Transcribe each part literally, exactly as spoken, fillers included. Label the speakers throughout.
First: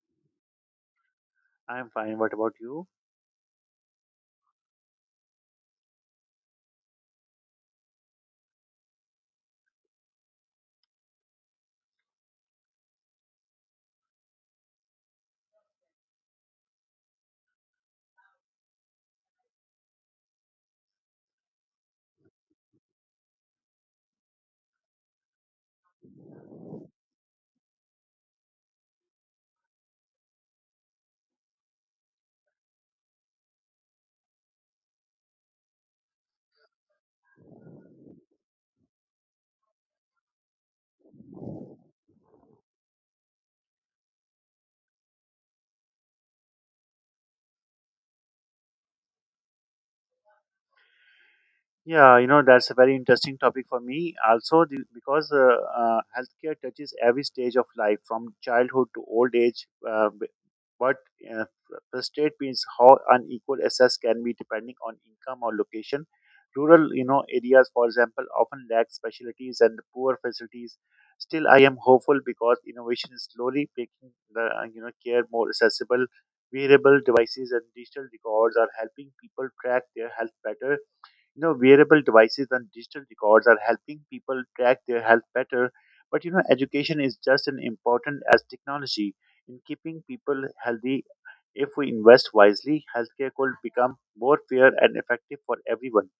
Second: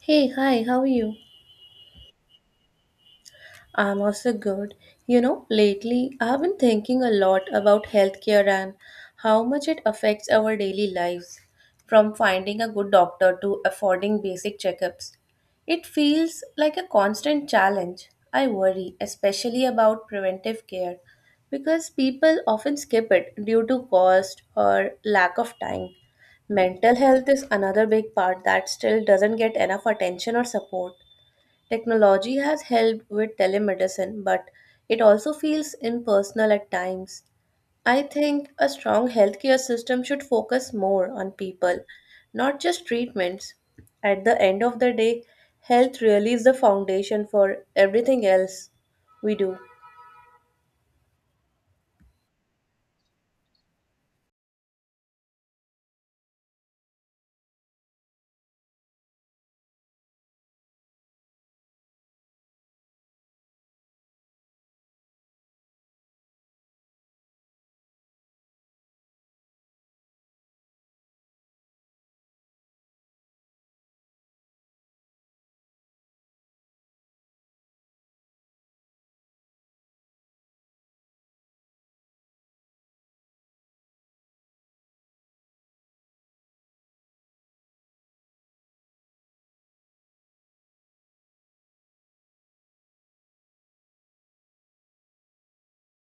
Speaker 1: Hey, hi, how are you?
Speaker 2: I'm fine. What about you?
Speaker 1: I'm also good. You know, lately I've been thinking a lot about healthcare and how much it affects our daily lives, from finding a good doctor to affording basic checkups. It feels like a constant challenge. I worry, especially about preventive care, because people often skip it due to cost or lack of time. Mental health is another big part that still doesn't get enough attention or support. Technology has helped with telemedicine, but it also feels impersonal at times. I think a strong healthcare system should focus more on people, not just treatments. At the end of the day, health really is the foundation for everything else we do.
Speaker 2: Yeah, you know, that's a very interesting topic for me. Also, the, because uh, uh, healthcare touches every stage of life from childhood to old age. Uh, b- what uh, frustrate me how unequal access can be depending on income or location. Rural, you know, areas, for example, often lack specialties and poor facilities. Still, I am hopeful because innovation is slowly making the uh, you know care more accessible. Wearable devices and digital records are helping people track their health better. You know wearable devices and digital records are helping people track their health better. But you know education is just as important as technology in keeping people healthy. If we invest wisely, healthcare could become more fair and effective for everyone.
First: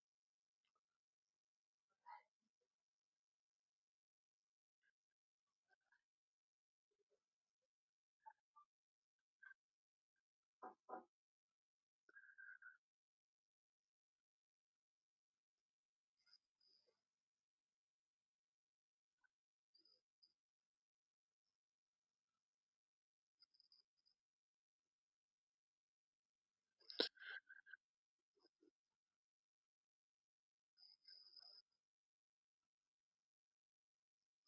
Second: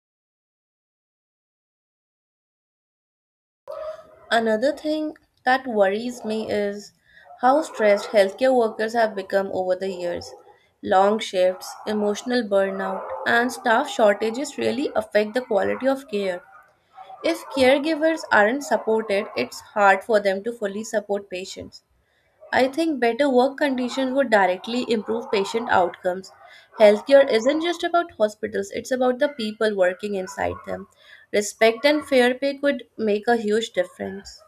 Speaker 1: Another thing that worries me is how stressed healthcare workers have become over the years. Long shifts, emotional burnout, and staff shortages really affect the quality of care. If caregivers aren't supported, it's hard for them to fully support patients. I think better work conditions would directly improve patient outcomes. Healthcare isn't just about hospitals, it's about the people working inside them. Respect and fair pay could make a huge difference.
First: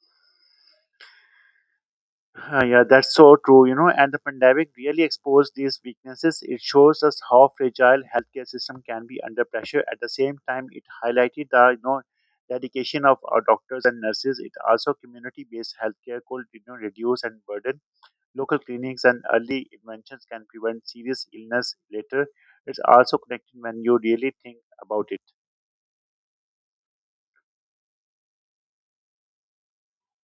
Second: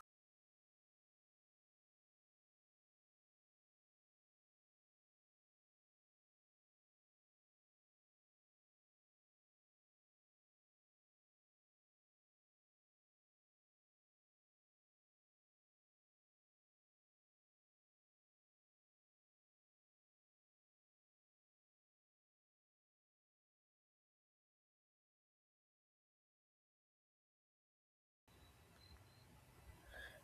Speaker 2: Ah, yeah, that's so true, you know, and the pandemic really exposed these weaknesses. It shows us how fragile healthcare system can be under pressure. At the same time, it highlighted the you know dedication of our doctors and nurses. It also community-based healthcare could you know reduce and burden. Local clinics and early interventions can prevent serious illness later. It's also connected when you really think about it.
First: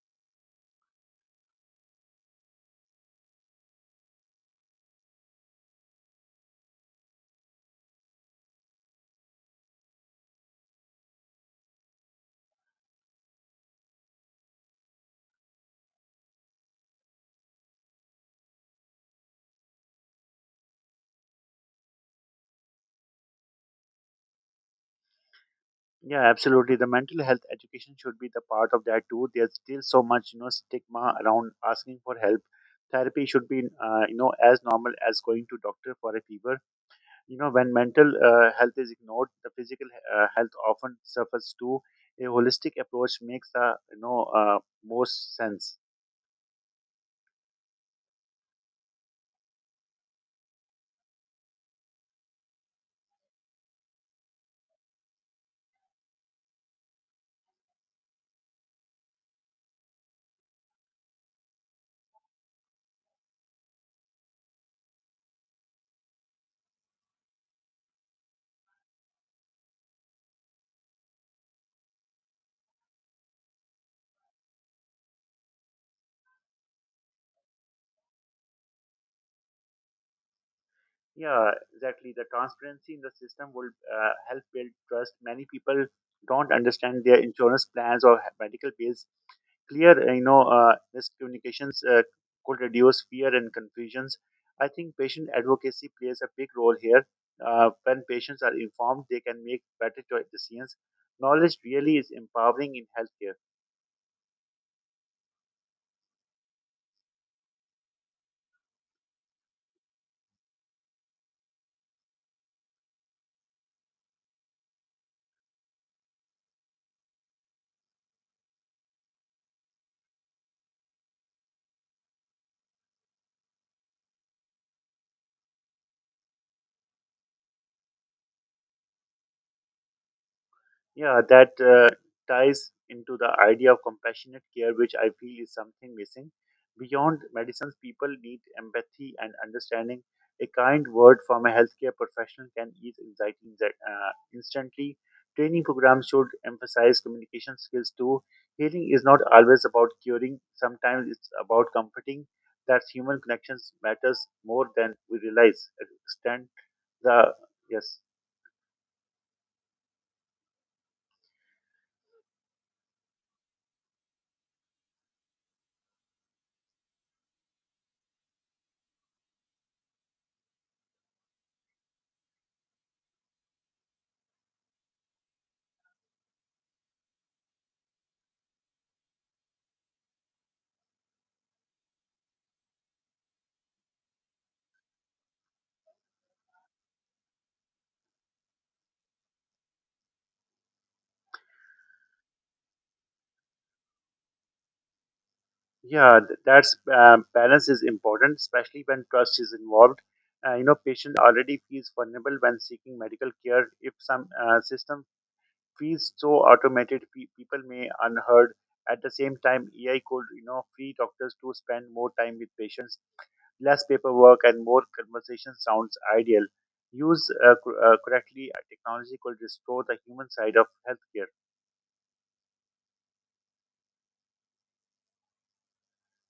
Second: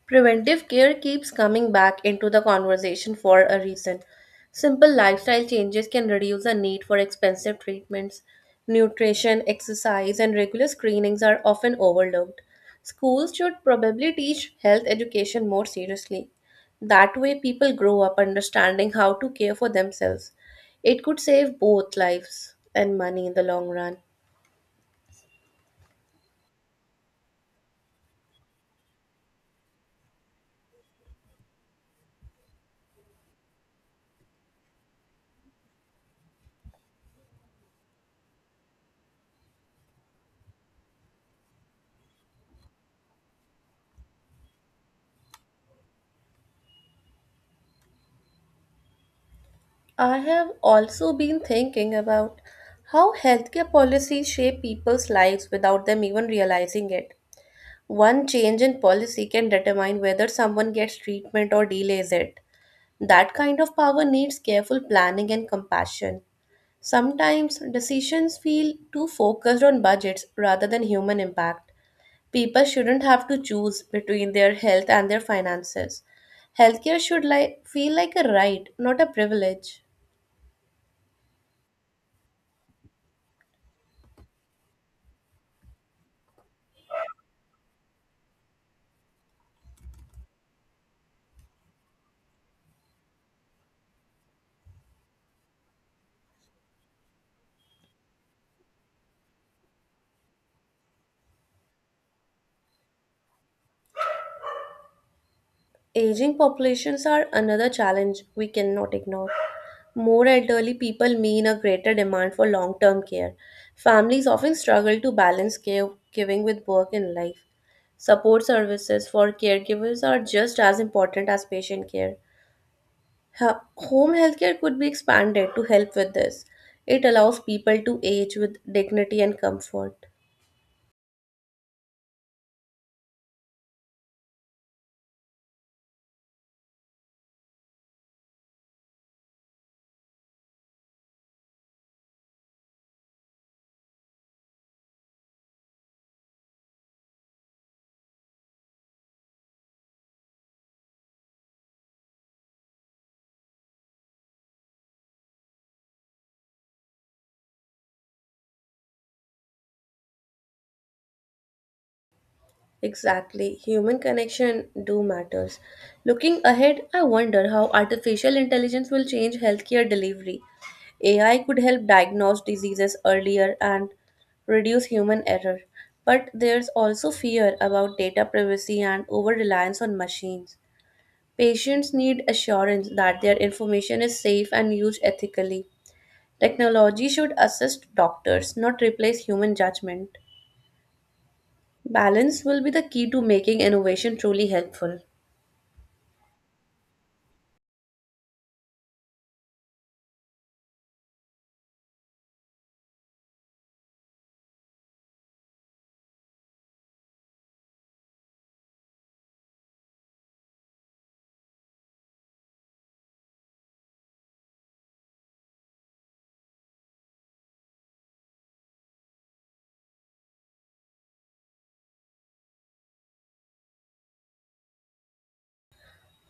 Speaker 1: Preventive care keeps coming back into the conversation for a reason. Simple lifestyle changes can reduce the need for expensive treatments. Nutrition, exercise, and regular screenings are often overlooked. Schools should probably teach health education more seriously. That way, people grow up understanding how to care for themselves. It could save both lives and money in the long run.
Speaker 2: Yeah, absolutely. The mental health education should be the part of that too. There's still so much, you know, stigma around asking for help. Therapy should be, uh, you know, as normal as going to doctor for a fever. You know, when mental uh, health is ignored, the physical uh, health often suffers too. A holistic approach makes the, you know, uh, most sense.
Speaker 1: I have also been thinking about how healthcare policies shape people's lives without them even realizing it. One change in policy can determine whether someone gets treatment or delays it. That kind of power needs careful planning and compassion. Sometimes decisions feel too focused on budgets rather than human impact. People shouldn't have to choose between their health and their finances. Healthcare should, like, feel like a right, not a privilege.
Speaker 2: Yeah, exactly. The transparency in the system will uh, help build trust. Many people don't understand their insurance plans or medical bills, clear uh, you know uh, miscommunications uh, could reduce fear and confusions. I think patient advocacy plays a big role here. Uh, when patients are informed, they can make better cho- decisions. Knowledge really is empowering in healthcare.
Speaker 1: Aging populations are another challenge we cannot ignore. More elderly people mean a greater demand for long term care. Families often struggle to balance care giving with work and life. Support services for caregivers are just as important as patient care. Ha- Home healthcare could be expanded to help with this. It allows people to age with dignity and comfort.
Speaker 2: Yeah, that uh, ties into the idea of compassionate care, which I feel is something missing. Beyond medicines, people need empathy and understanding. A kind word from a healthcare professional can ease anxiety inze- uh, instantly. Training programs should emphasize communication skills too. Healing is not always about curing, sometimes it's about comforting. That human connections matters more than we realize. Extend the Yes.
Speaker 1: Exactly. Human connection do matters. Looking ahead, I wonder how artificial intelligence will change healthcare delivery. A I could help diagnose diseases earlier and reduce human error. But there's also fear about data privacy and over reliance on machines. Patients need assurance that their information is safe and used ethically. Technology should assist doctors, not replace human judgment. Balance will be the key to making innovation truly helpful.
Speaker 2: Yeah, th- that's um, balance is important, especially when trust is involved. Uh, you know, patient already feels vulnerable when seeking medical care. If some uh, system feels so automated, pe- people may unheard. At the same time, A I could you know free doctors to spend more time with patients, less paperwork, and more conversation sounds ideal. Used uh, cor- uh, correctly, uh, technology could restore the human side of healthcare.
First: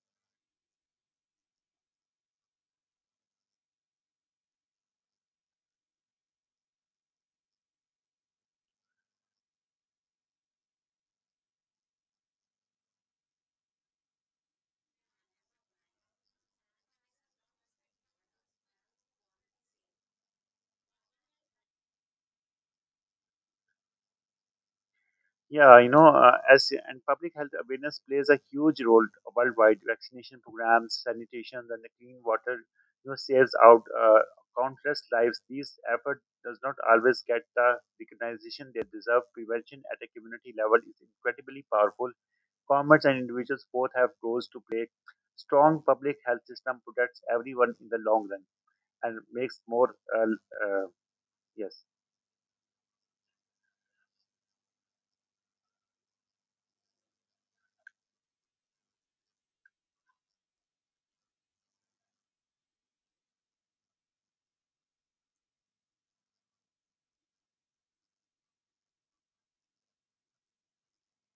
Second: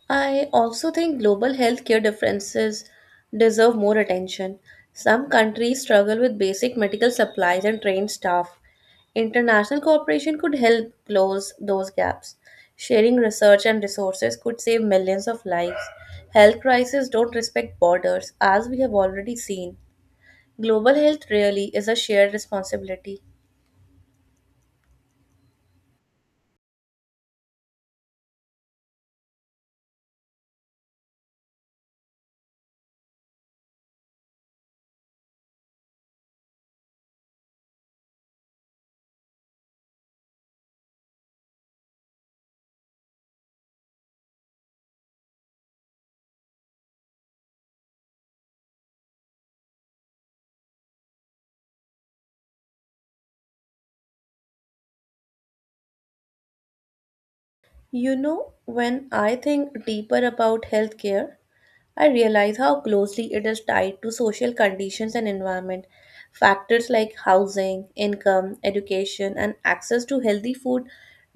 Speaker 1: I also think global healthcare differences deserve more attention. Some countries struggle with basic medical supplies and trained staff. International cooperation could help close those gaps. Sharing research and resources could save millions of lives. Health crises don't respect borders, as we have already seen. Global health really is a shared responsibility.
Speaker 2: Yeah, you know, uh, as and public health awareness plays a huge role worldwide. Vaccination programs, sanitation, and the clean water, you know, saves out uh, countless lives. These effort does not always get the recognition they deserve. Prevention at a community level is incredibly powerful. Governments and individuals both have roles to play. Strong public health system protects everyone in the long run and makes more. Uh, uh, yes.
Speaker 1: You know, when I think deeper about healthcare, I realize how closely it is tied to social conditions and environment. Factors like housing, income, education, and access to healthy food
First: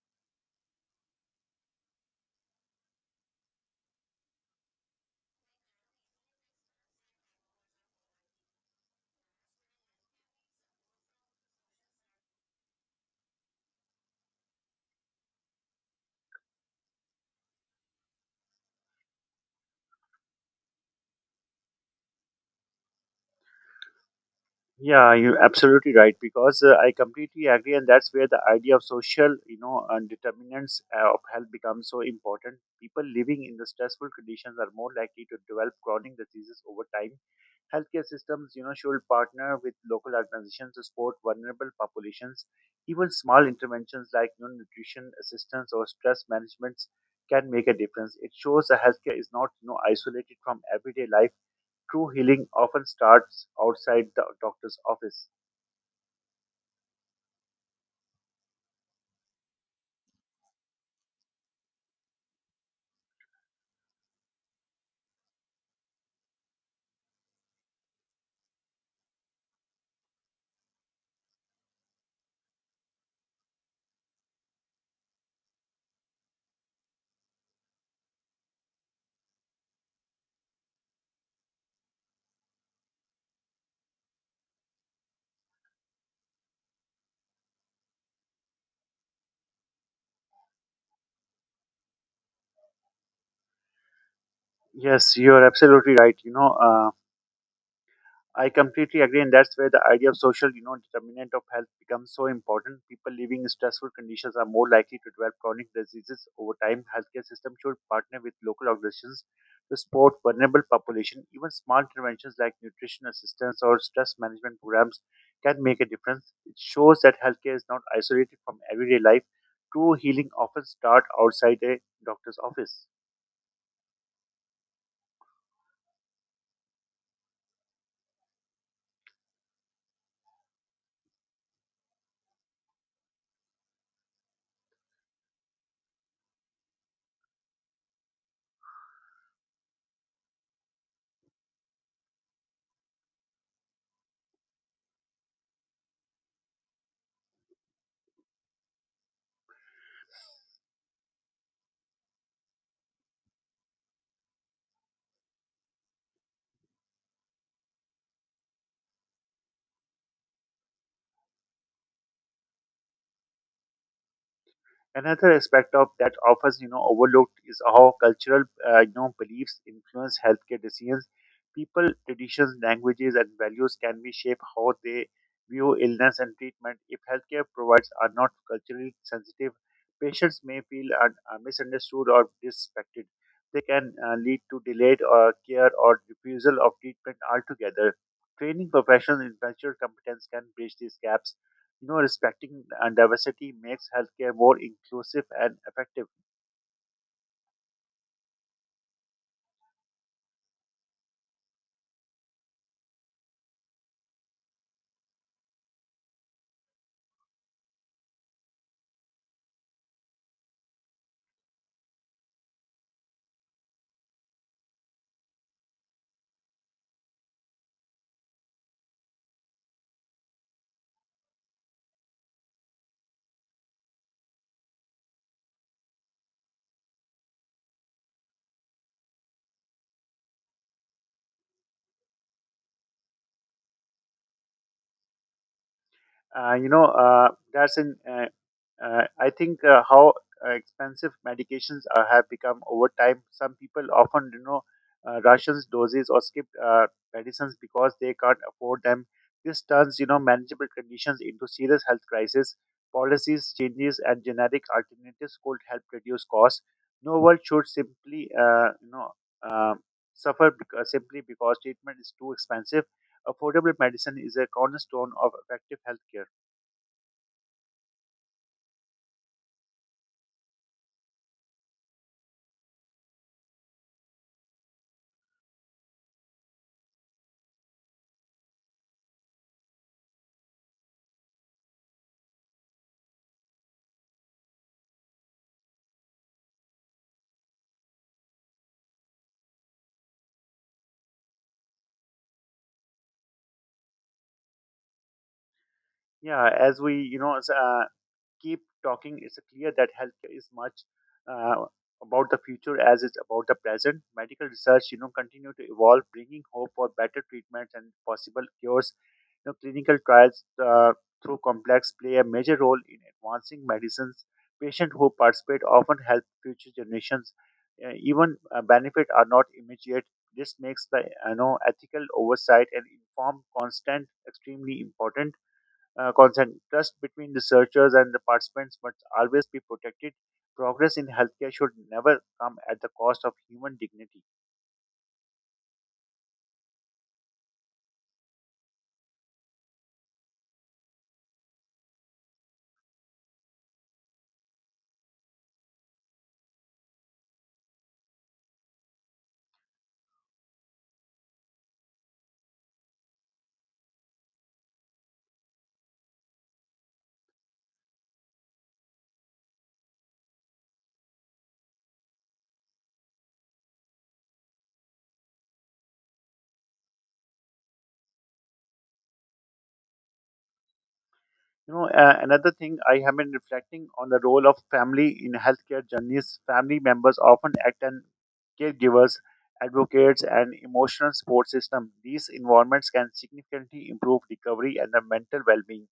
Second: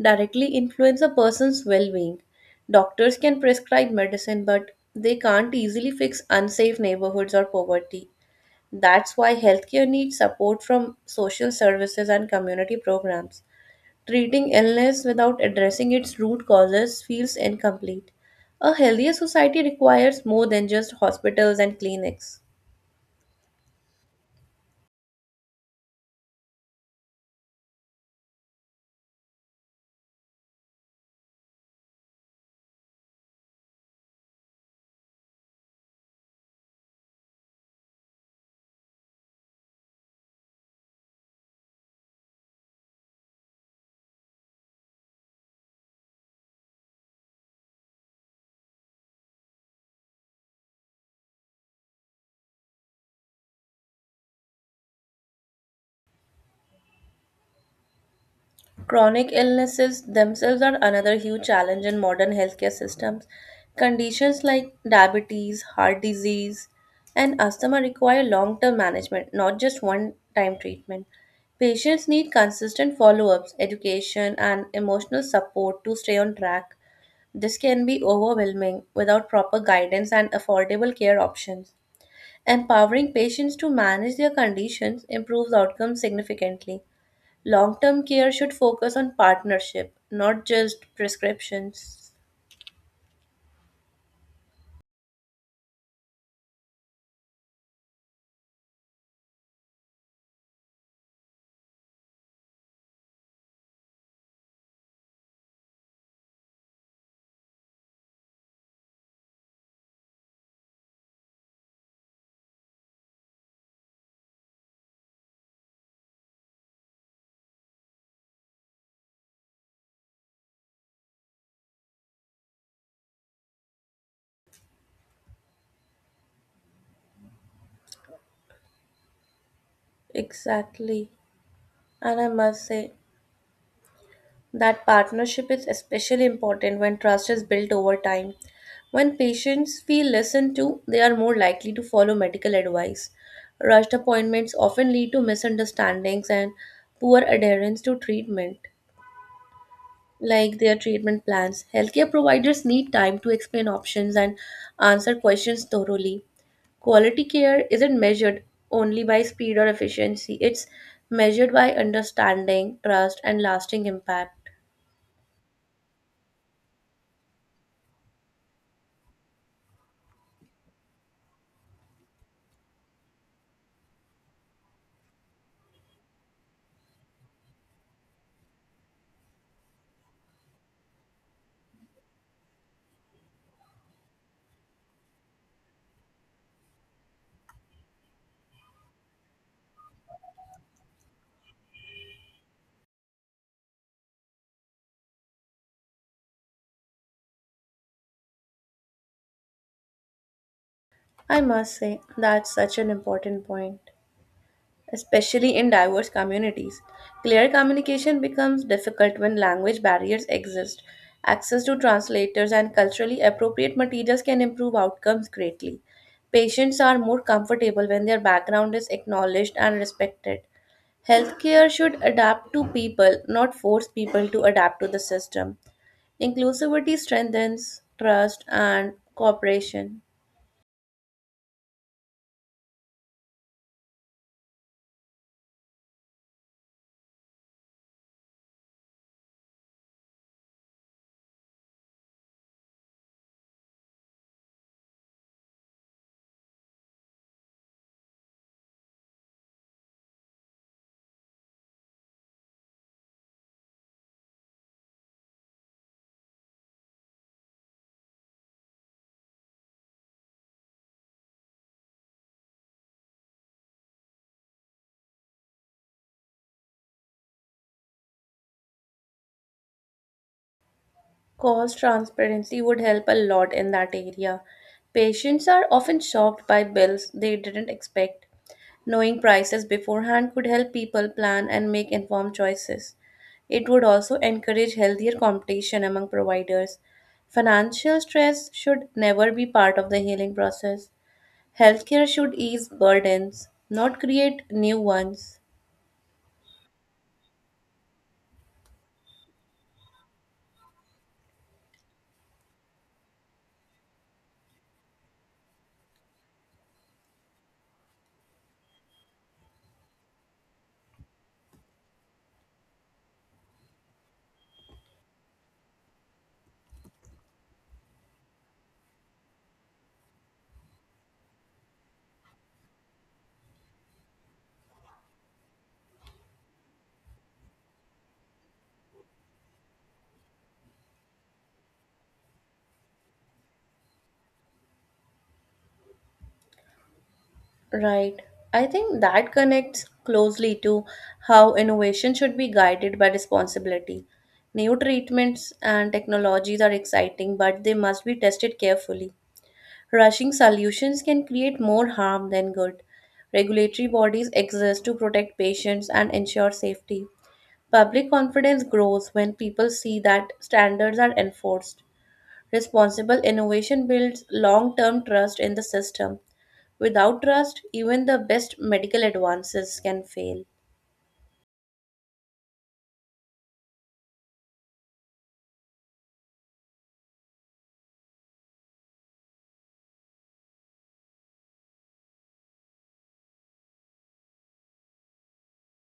Speaker 1: directly influence a person's well being. Doctors can prescribe medicine, but they can't easily fix unsafe neighborhoods or poverty. That's why healthcare needs support from social services and community programs. Treating illness without addressing its root causes feels incomplete. A healthier society requires more than just hospitals and clinics.
Speaker 2: Yeah, you're absolutely right because uh, I completely agree, and that's where the idea of social, you know, and determinants uh, of health becomes so important. People living in the stressful conditions are more likely to develop chronic diseases over time. Healthcare systems, you know, should partner with local organizations to support vulnerable populations. Even small interventions like you know, nutrition assistance or stress management can make a difference. It shows that healthcare is not, you know, isolated from everyday life. True healing often starts outside the doctor's office.
Speaker 1: Chronic illnesses themselves are another huge challenge in modern healthcare systems. Conditions like diabetes, heart disease, and asthma require long term management, not just one time treatment. Patients need consistent follow ups, education, and emotional support to stay on track. This can be overwhelming without proper guidance and affordable care options. Empowering patients to manage their conditions improves outcomes significantly. Long term care should focus on partnership, not just prescriptions.
Speaker 2: Yes, you are absolutely right. You know, uh, I completely agree, and that's where the idea of social, you know, determinant of health becomes so important. People living in stressful conditions are more likely to develop chronic diseases over time. Healthcare system should partner with local organizations to support vulnerable population. Even small interventions like nutrition assistance or stress management programs can make a difference. It shows that healthcare is not isolated from everyday life. True healing often starts outside a doctor's office.
Speaker 1: Exactly. And I must say, that partnership is especially important when trust is built over time. When patients feel listened to, they are more likely to follow medical advice. Rushed appointments often lead to misunderstandings and poor adherence to treatment, like their treatment plans. Healthcare providers need time to explain options and answer questions thoroughly. Quality care isn't measured only by speed or efficiency, it's measured by understanding, trust, and lasting impact.
Speaker 2: Another aspect of that often you know overlooked is how cultural uh, you know beliefs influence healthcare decisions. People, traditions, languages, and values can be shape how they view illness and treatment. If healthcare providers are not culturally sensitive, patients may feel un- uh, misunderstood or disrespected. They can uh, lead to delayed uh, care or refusal of treatment altogether. Training professionals in cultural competence can bridge these gaps. You know, respecting uh, diversity makes healthcare more inclusive and effective.
Speaker 1: I must say, that's such an important point, especially in diverse communities. Clear communication becomes difficult when language barriers exist. Access to translators and culturally appropriate materials can improve outcomes greatly. Patients are more comfortable when their background is acknowledged and respected. Healthcare should adapt to people, not force people to adapt to the system. Inclusivity strengthens trust and cooperation.
Speaker 2: Uh, you know uh, that's, in uh, uh, i think uh, how uh, expensive medications are, have become over time. Some people often you know uh, russians doses or skip uh, medicines because they can't afford them. This turns you know manageable conditions into serious health crisis. Policies changes and generic alternatives could help reduce costs. No one should simply uh, you know uh, suffer because, simply because treatment is too expensive. Affordable medicine is a cornerstone of effective healthcare.
Speaker 1: Cost transparency would help a lot in that area. Patients are often shocked by bills they didn't expect. Knowing prices beforehand could help people plan and make informed choices. It would also encourage healthier competition among providers. Financial stress should never be part of the healing process. Healthcare should ease burdens, not create new ones.
Speaker 2: Yeah, as we you know as, uh, keep talking, it's clear that healthcare is much uh, about the future as it's about the present. Medical research, you know, continue to evolve, bringing hope for better treatments and possible cures. You know, clinical trials uh, through complex play a major role in advancing medicines. Patients who participate often help future generations. Uh, even uh, benefit are not immediate. This makes the you know ethical oversight and informed constant extremely important uh, consent. Trust between researchers and the participants must always be protected. Progress in healthcare should never come at the cost of human dignity.
Speaker 1: Right. I think that connects closely to how innovation should be guided by responsibility. New treatments and technologies are exciting, but they must be tested carefully. Rushing solutions can create more harm than good. Regulatory bodies exist to protect patients and ensure safety. Public confidence grows when people see that standards are enforced. Responsible innovation builds long term trust in the system. Without trust, even the best medical advances can fail.
Speaker 2: You know, uh, another thing I have been reflecting on the role of family in healthcare journeys. Family members often act as caregivers, advocates, and emotional support system. These environments can significantly improve recovery and the mental well-being.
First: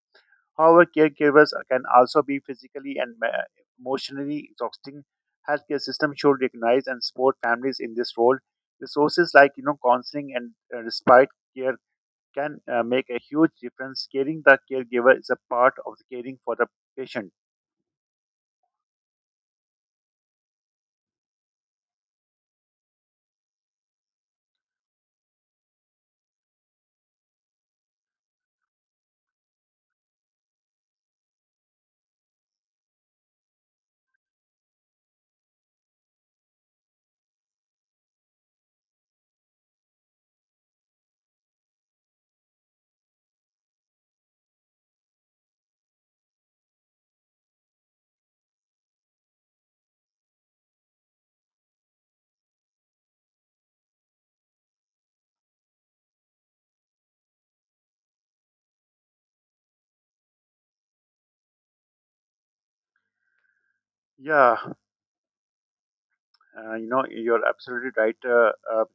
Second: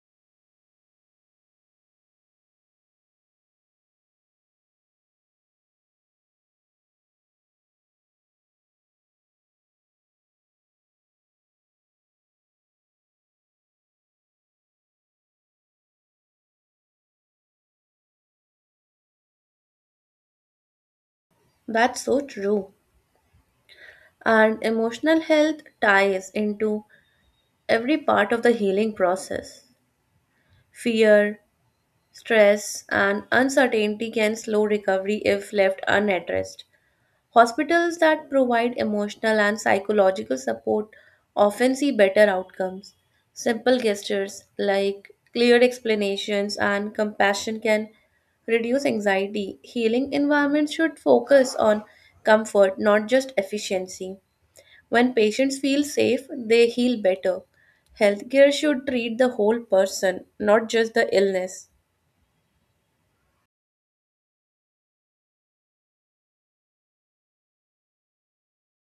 Speaker 2: However, caregivers can also be physically and me- emotionally exhausting. Healthcare system should recognize and support families in this role. Resources like you know counseling and uh, respite care can uh, make a huge difference. Caring the caregiver is a part of the caring for the patient.
Speaker 1: That's so true. And emotional health ties into every part of the healing process. Fear, stress, and uncertainty can slow recovery if left unaddressed. Hospitals that provide emotional and psychological support often see better outcomes. Simple gestures like clear explanations and compassion can reduce anxiety. Healing environments should focus on comfort, not just efficiency. When patients feel safe, they heal better. Healthcare should treat the whole person, not just the illness.
Speaker 2: Yeah, uh, you know you're absolutely right. Uh, uh,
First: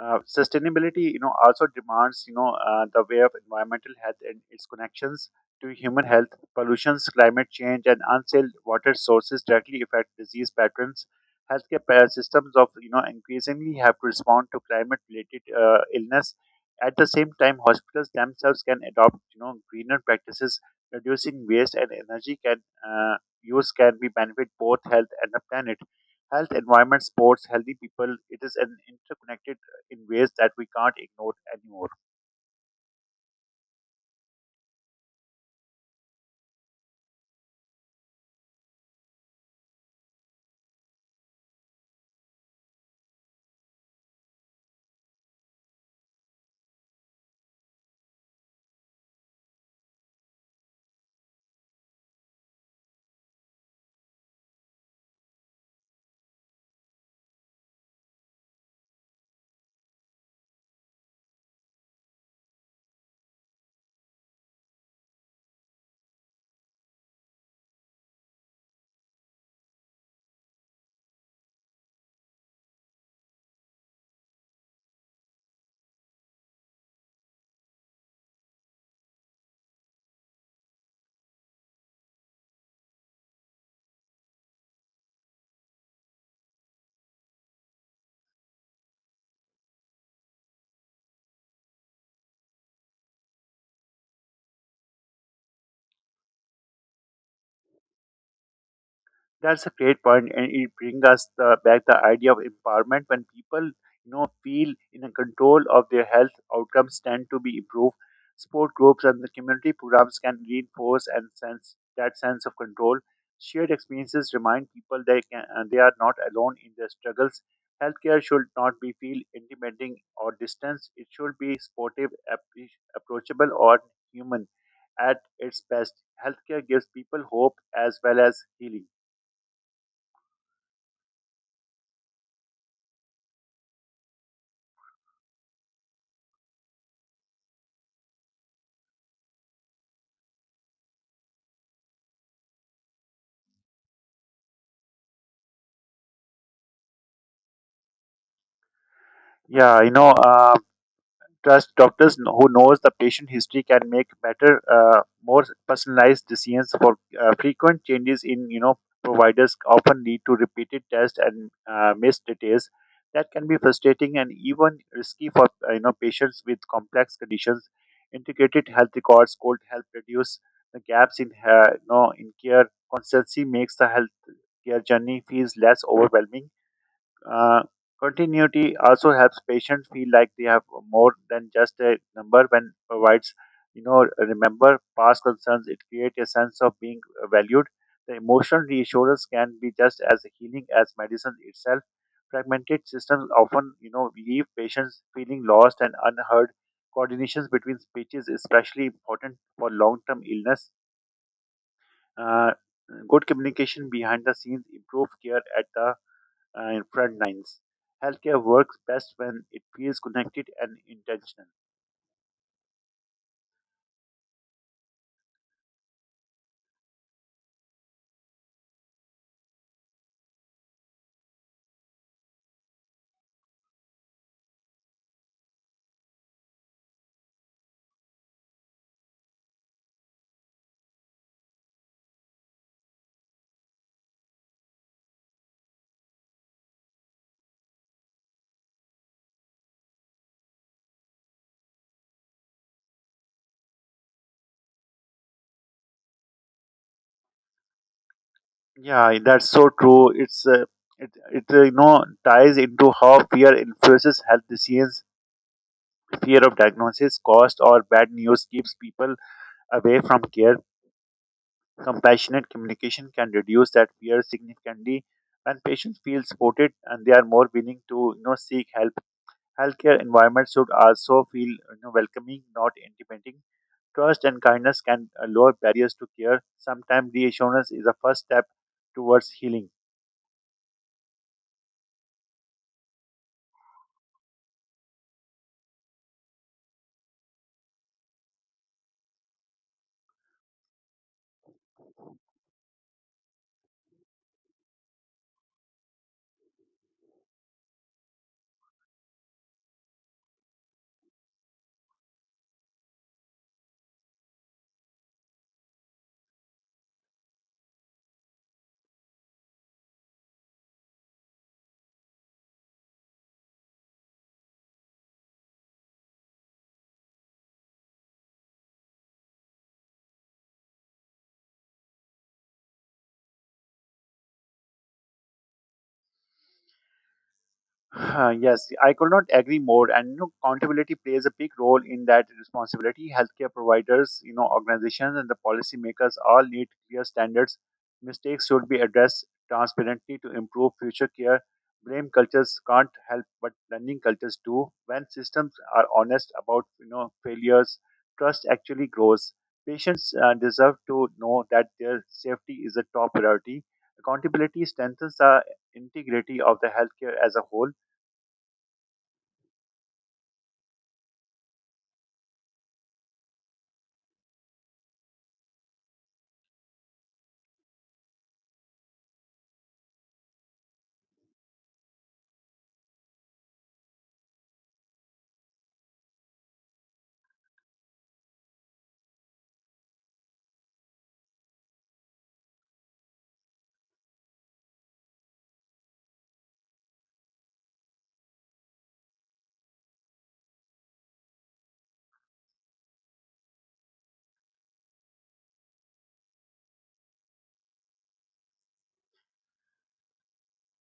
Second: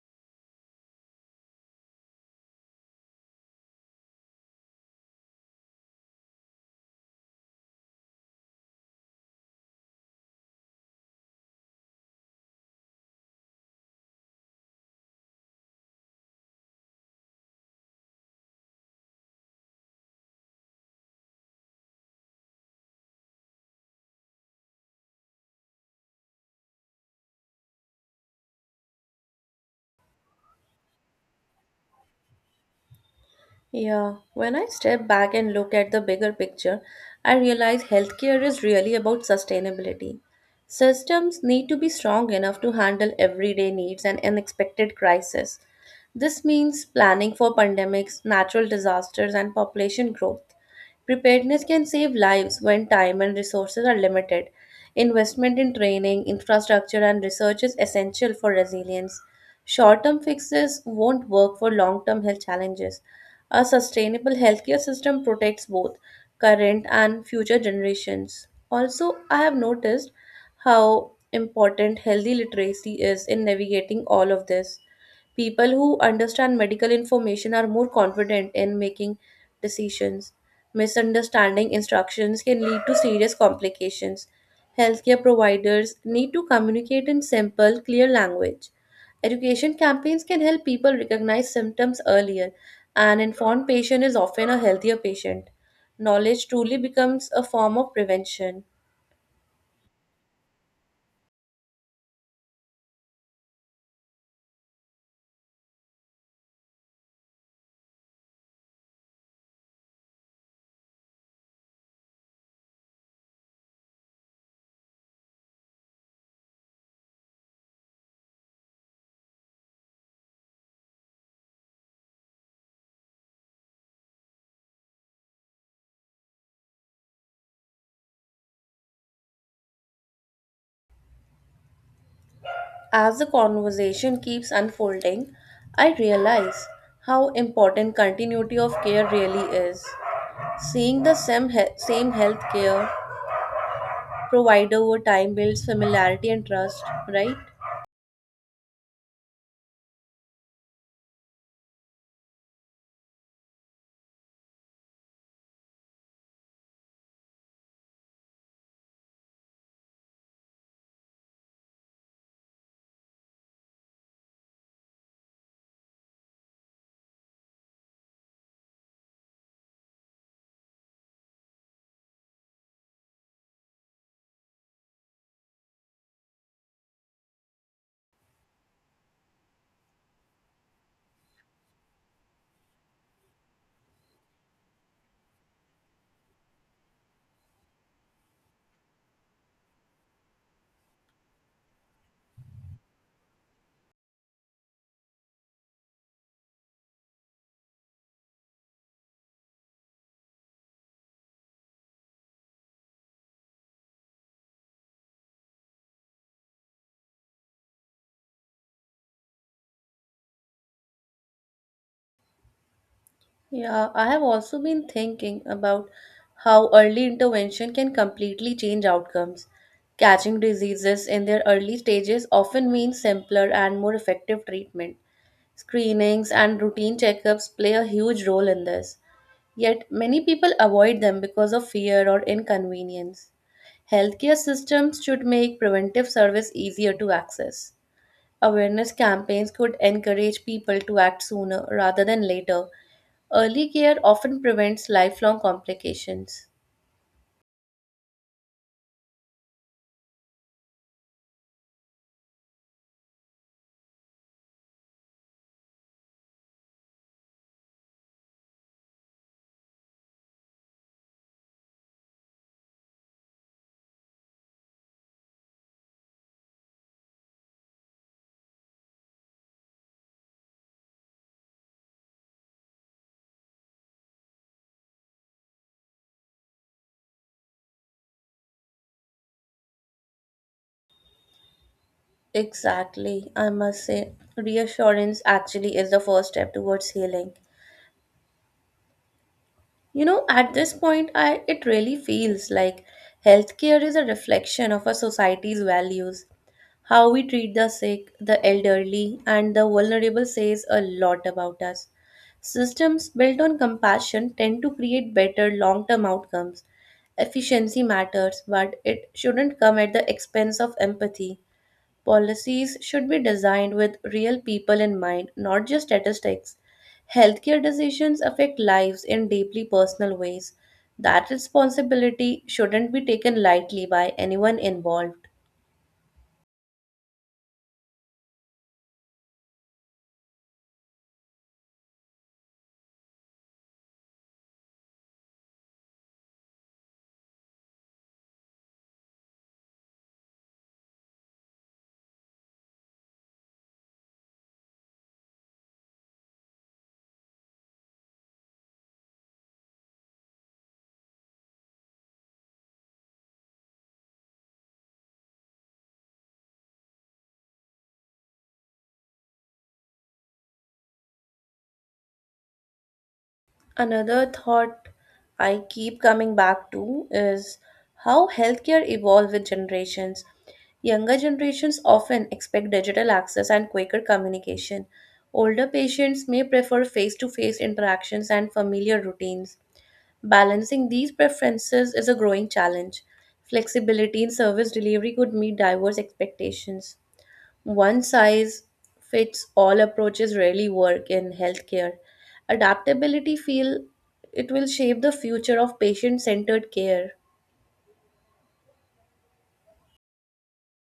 Speaker 2: Uh, Sustainability, you know, also demands, you know, uh, the way of environmental health and its connections to human health. Pollutions, climate change, and unsafe water sources directly affect disease patterns. Healthcare pa- systems of, you know, increasingly have to respond to climate-related uh, illness. At the same time, hospitals themselves can adopt, you know, greener practices, reducing waste and energy can uh, use can be benefit both health and the planet. Health, environment, sports, healthy people. It is an interconnected in ways that we can't ignore anymore.
Speaker 1: Yeah, when I step back and look at the bigger picture, I realize healthcare is really about sustainability. Systems need to be strong enough to handle everyday needs and unexpected crises. This means planning for pandemics, natural disasters, and population growth. Preparedness can save lives when time and resources are limited. Investment in training, infrastructure, and research is essential for resilience. Short term fixes won't work for long term health challenges. A sustainable healthcare system protects both current and future generations. Also, I have noticed how important healthy literacy is in navigating all of this. People who understand medical information are more confident in making decisions. Misunderstanding instructions can lead to serious complications. Healthcare providers need to communicate in simple, clear language. Education campaigns can help people recognize symptoms earlier. An informed patient is often a healthier patient. Knowledge truly becomes a form of prevention.
Speaker 2: That's a great point, and it brings us the, back the idea of empowerment. When people, you know, feel in a control of their health, outcomes tend to be improved. Sport groups and the community programs can reinforce and sense that sense of control. Shared experiences remind people they can uh, they are not alone in their struggles. Healthcare should not be feel intimidating or distant. It should be supportive, appre- approachable, or human. At its best, healthcare gives people hope as well as healing.
Speaker 1: As the conversation keeps unfolding, I realize how important continuity of care really is. Seeing the same, he- same healthcare provider over time builds familiarity and trust, right?
Speaker 2: Yeah, you know, uh, trust doctors kn- who knows the patient history can make better, uh, more personalized decisions. For uh, frequent changes in you know providers often lead to repeated tests and uh, missed details. That can be frustrating and even risky for uh, you know patients with complex conditions. Integrated health records could help reduce the gaps in uh, you know in care. Consistency makes the healthcare journey feels less overwhelming. Uh, Continuity also helps patients feel like they have more than just a number when provides, you know, remember past concerns. It creates a sense of being valued. The emotional reassurance can be just as healing as medicine itself. Fragmented systems often, you know, leave patients feeling lost and unheard. Coordinations between speeches is especially important for long-term illness. Uh, Good communication behind the scenes improve care at the uh, in front lines. Healthcare works best when it feels connected and intentional.
Speaker 1: Yeah, I have also been thinking about how early intervention can completely change outcomes. Catching diseases in their early stages often means simpler and more effective treatment. Screenings and routine checkups play a huge role in this. Yet many people avoid them because of fear or inconvenience. Healthcare systems should make preventive service easier to access. Awareness campaigns could encourage people to act sooner rather than later. Early care often prevents lifelong complications.
Speaker 2: Yeah, that's so true. It's uh, it it uh, you know ties into how fear influences health decisions. Fear of diagnosis, cost, or bad news keeps people away from care. Compassionate communication can reduce that fear significantly. When patients feel supported and they are more willing to you know seek help, healthcare environment should also feel you know, welcoming, not intimidating. Trust and kindness can uh, lower barriers to care. Sometimes reassurance is a first step towards healing.
Speaker 1: Exactly, I must say. Reassurance actually is the first step towards healing. You know, at this point, I it really feels like healthcare is a reflection of a society's values. How we treat the sick, the elderly, and the vulnerable says a lot about us. Systems built on compassion tend to create better long term outcomes. Efficiency matters, but it shouldn't come at the expense of empathy. Policies should be designed with real people in mind, not just statistics. Healthcare decisions affect lives in deeply personal ways. That responsibility shouldn't be taken lightly by anyone involved.
Speaker 2: Uh, Yes, I could not agree more. And you know, accountability plays a big role in that responsibility. Healthcare providers, you know, organizations, and the policymakers all need clear standards. Mistakes should be addressed transparently to improve future care. Blame cultures can't help, but learning cultures do. When systems are honest about you know failures, trust actually grows. Patients uh, deserve to know that their safety is a top priority. Accountability strengthens the integrity of the healthcare as a whole.
Speaker 1: Another thought I keep coming back to is how healthcare evolves with generations. Younger generations often expect digital access and quicker communication. Older patients may prefer face to face interactions and familiar routines. Balancing these preferences is a growing challenge. Flexibility in service delivery could meet diverse expectations. One size fits all approaches rarely work in healthcare. Adaptability feel it will shape the future of patient centered care.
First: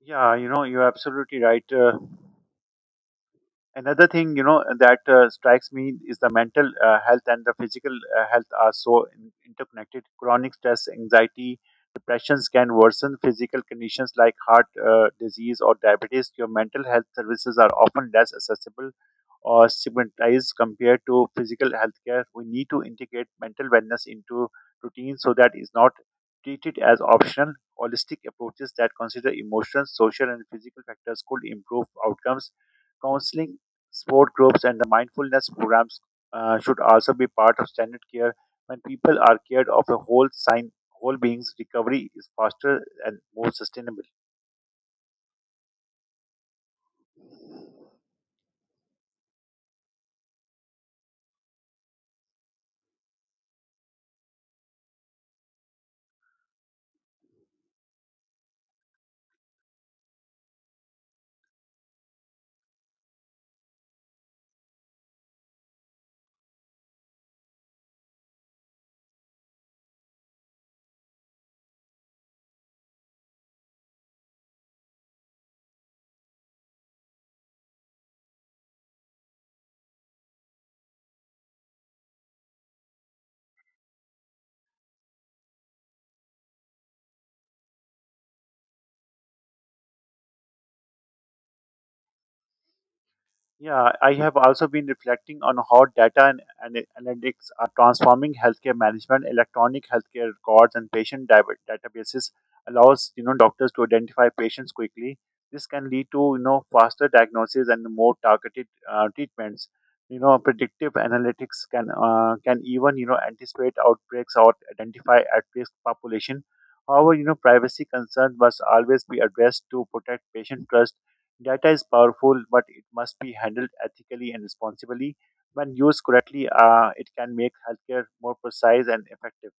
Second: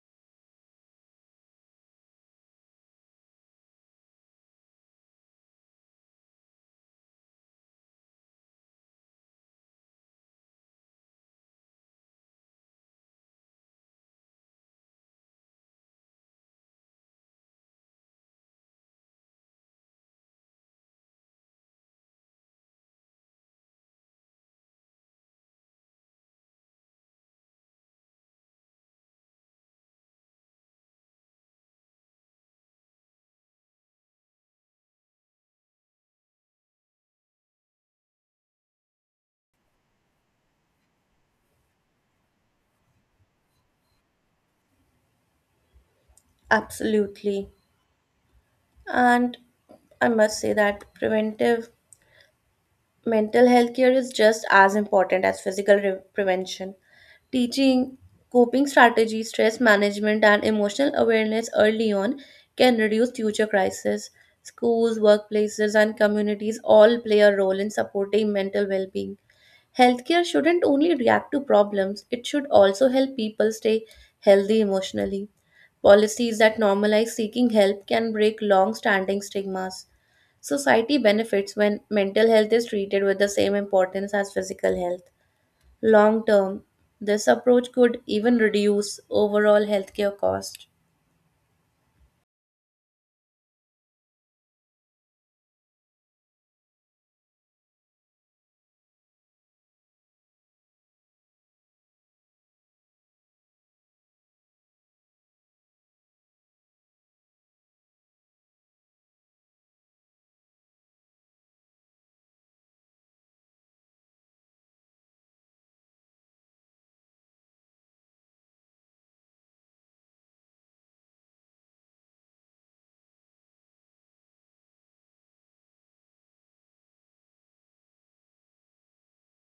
Speaker 2: Yeah, you know, you're absolutely right. Uh, another thing you know that uh, strikes me is the mental uh, health and the physical uh, health are so in- interconnected. Chronic stress, anxiety, depressions can worsen physical conditions like heart uh, disease or diabetes. Your mental health services are often less accessible or stigmatized compared to physical health care. We need to integrate mental wellness into routine so that is not treated as optional. Holistic approaches that consider emotions, social and physical factors could improve outcomes. Counseling, sport groups and the mindfulness programs uh, should also be part of standard care. When people are cared of a whole sign, whole beings, recovery is faster and more sustainable.
Speaker 1: Absolutely. And I must say that preventive mental health care is just as important as physical re- prevention. Teaching coping strategies, stress management, and emotional awareness early on can reduce future crises. Schools, workplaces, and communities all play a role in supporting mental well being. Healthcare shouldn't only react to problems, it should also help people stay healthy emotionally. Policies that normalize seeking help can break long standing stigmas. Society benefits when mental health is treated with the same importance as physical health. Long term, this approach could even reduce overall healthcare cost.
Speaker 2: Yeah, I have also been reflecting on how data and ana- analytics are transforming healthcare management. Electronic healthcare records and patient diver- databases allows you know doctors to identify patients quickly. This can lead to you know faster diagnosis and more targeted uh, treatments. You know, predictive analytics can uh, can even you know anticipate outbreaks or identify at-risk population. However, you know, privacy concerns must always be addressed to protect patient trust. Data is powerful, but it must be handled ethically and responsibly. When used correctly, uh, it can make healthcare more precise and effective.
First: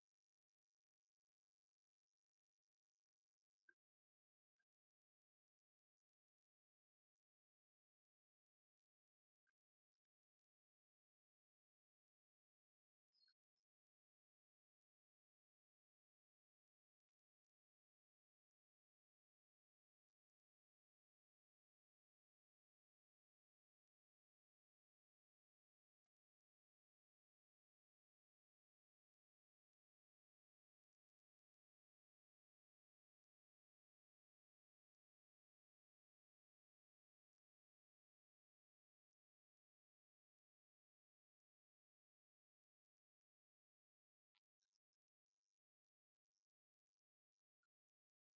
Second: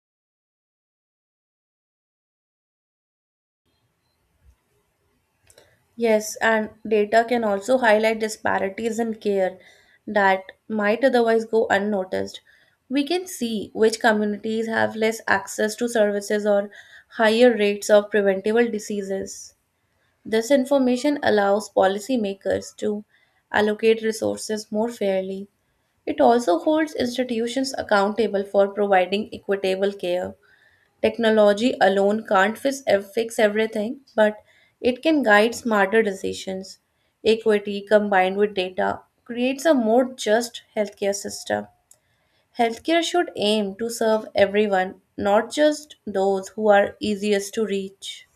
Speaker 1: Yes, and data can also highlight disparities in care that might otherwise go unnoticed. We can see which communities have less access to services or higher rates of preventable diseases. This information allows policymakers to allocate resources more fairly. It also holds institutions accountable for providing equitable care. Technology alone can't fix, ev- fix everything, but it can guide smarter decisions. Equity combined with data creates a more just healthcare system. Healthcare should aim to serve everyone, not just those who are easiest to reach.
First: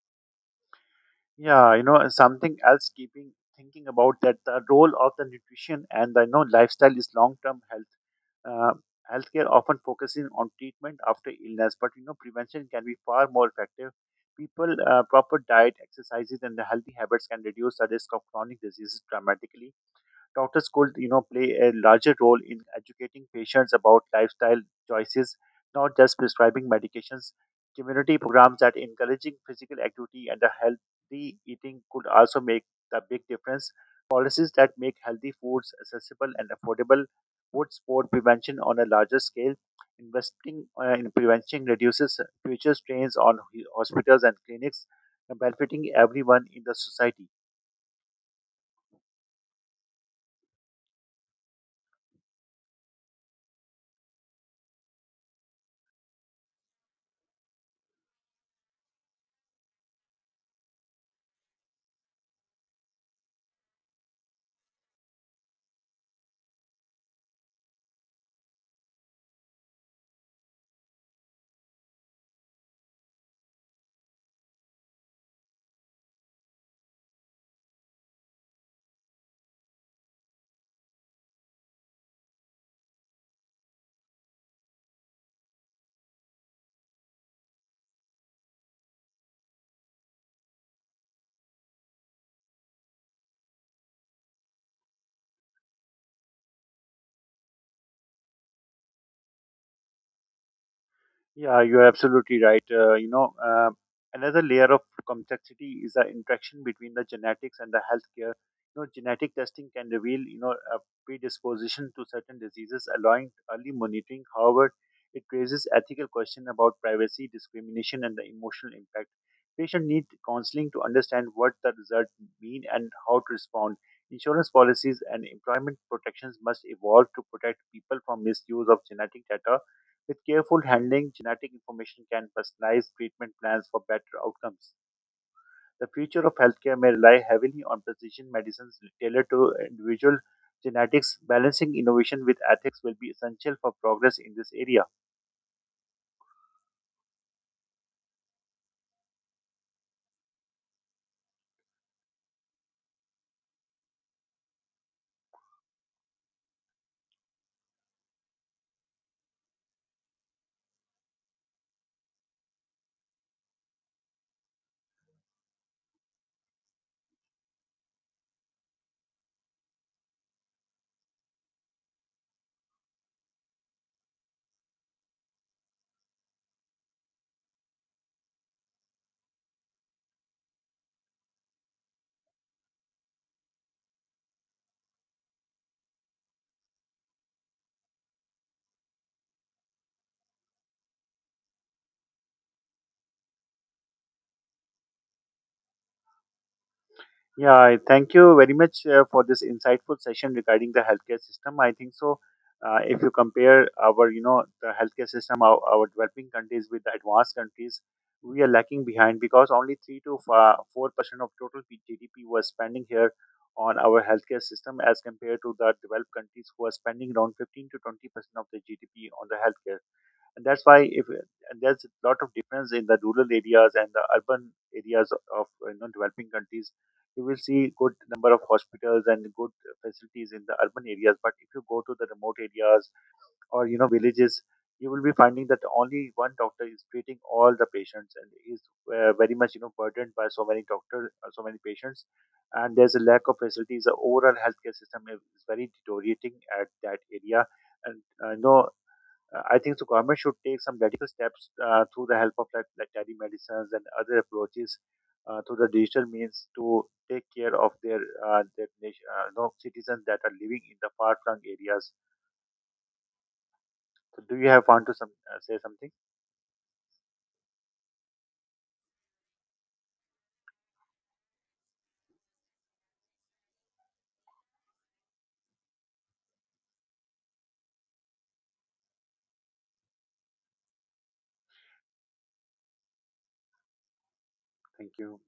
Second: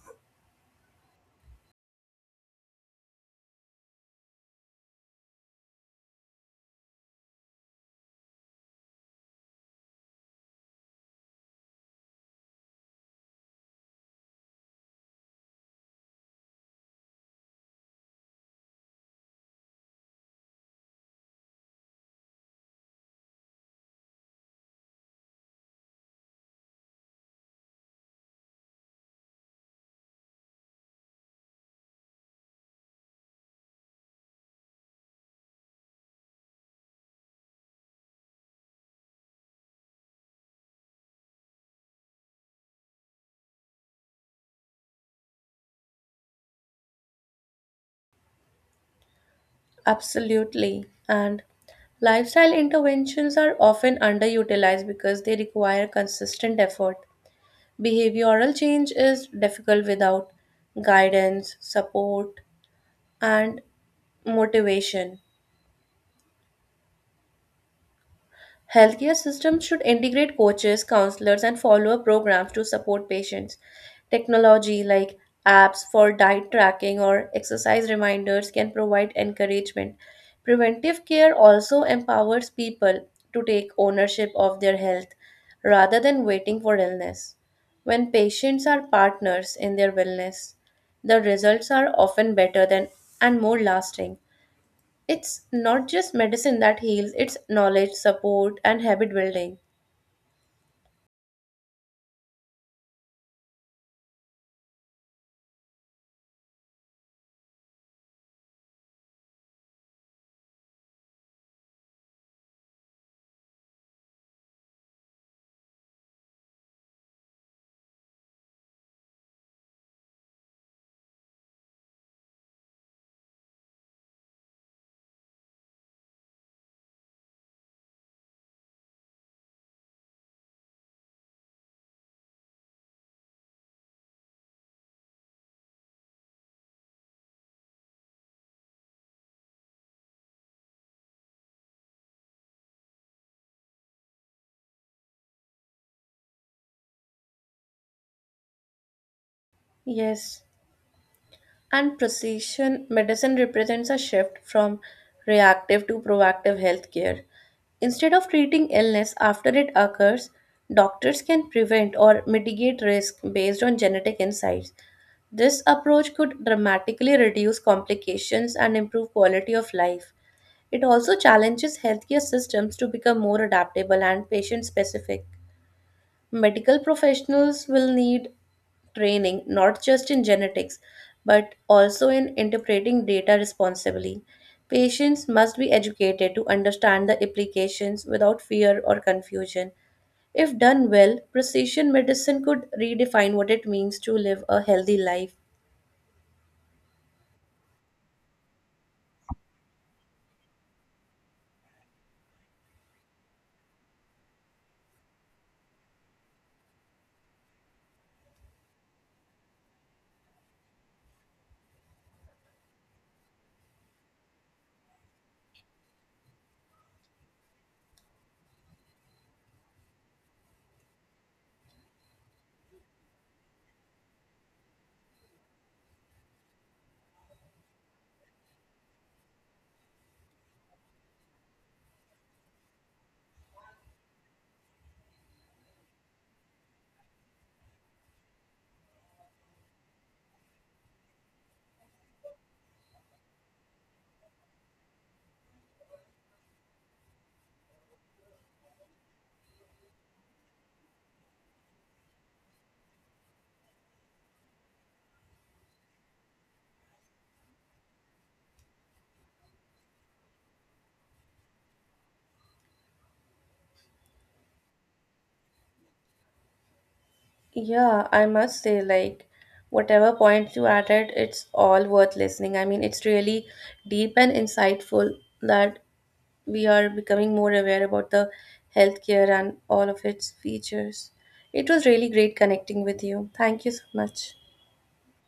Speaker 2: Yeah, you know, and something else keeping thinking about that the role of the nutrition and the you know, lifestyle is long term health. Uh, Healthcare often focusing on treatment after illness, but you know, prevention can be far more effective. People, uh, proper diet, exercises, and the healthy habits can reduce the risk of chronic diseases dramatically. Doctors could, you know, play a larger role in educating patients about lifestyle choices, not just prescribing medications. Community programs that encouraging physical activity and a healthy eating could also make the big difference. Policies that make healthy foods accessible and affordable would support prevention on a larger scale. Investing uh, in prevention reduces future strains on hospitals and clinics, benefiting everyone in the society.
Speaker 1: Absolutely. And lifestyle interventions are often underutilized because they require consistent effort. Behavioral change is difficult without guidance, support, and motivation. Healthcare systems should integrate coaches, counselors, and follow-up programs to support patients. Technology like apps for diet tracking or exercise reminders can provide encouragement. Preventive care also empowers people to take ownership of their health rather than waiting for illness. When patients are partners in their wellness, the results are often better than and more lasting. It's not just medicine that heals, it's knowledge, support, and habit building.
Speaker 2: Yeah, you're absolutely right. Uh, you know, uh, another layer of complexity is the interaction between the genetics and the healthcare. You know, genetic testing can reveal, you know, a predisposition to certain diseases, allowing early monitoring. However, it raises ethical questions about privacy, discrimination, and the emotional impact. Patients need counseling to understand what the results mean and how to respond. Insurance policies and employment protections must evolve to protect people from misuse of genetic data. With careful handling, genetic information can personalize treatment plans for better outcomes. The future of healthcare may rely heavily on precision medicines tailored to individual genetics. Balancing innovation with ethics will be essential for progress in this area.
Speaker 1: Yes. And precision medicine represents a shift from reactive to proactive healthcare. Instead of treating illness after it occurs, doctors can prevent or mitigate risk based on genetic insights. This approach could dramatically reduce complications and improve quality of life. It also challenges healthcare systems to become more adaptable and patient specific. Medical professionals will need training not just in genetics but also in interpreting data responsibly. Patients must be educated to understand the implications without fear or confusion. If done well, precision medicine could redefine what it means to live a healthy life.
Speaker 2: Yeah, I thank you very much uh, for this insightful session regarding the healthcare system. I think so. Uh, if you compare our, you know, the healthcare system, our, our developing countries with the advanced countries, we are lacking behind because only three to four percent of total P- G D P was spending here on our healthcare system, as compared to the developed countries who are spending around fifteen to twenty percent of the G D P on the healthcare. And that's why if and there's a lot of difference in the rural areas and the urban areas of, you know, developing countries. You will see good number of hospitals and good facilities in the urban areas, but if you go to the remote areas or you know villages, you will be finding that only one doctor is treating all the patients and is uh, very much you know burdened by so many doctors, uh, so many patients, and there's a lack of facilities. The overall healthcare system is is very deteriorating at that area. And uh, no uh, I think the government should take some radical steps uh, through the help of like, like telemedicines and other approaches uh, through the digital means to take care of their uh, their nation, uh, you know, citizens that are living in the far flung areas. So do you have want to some, uh, say something?
Speaker 1: Yeah, I must say, like, whatever point you added, it's all worth listening. I mean, it's really deep and insightful that we are becoming more aware about the healthcare and all of its features. It was really great connecting with you. Thank you so much.
Speaker 2: Thank you.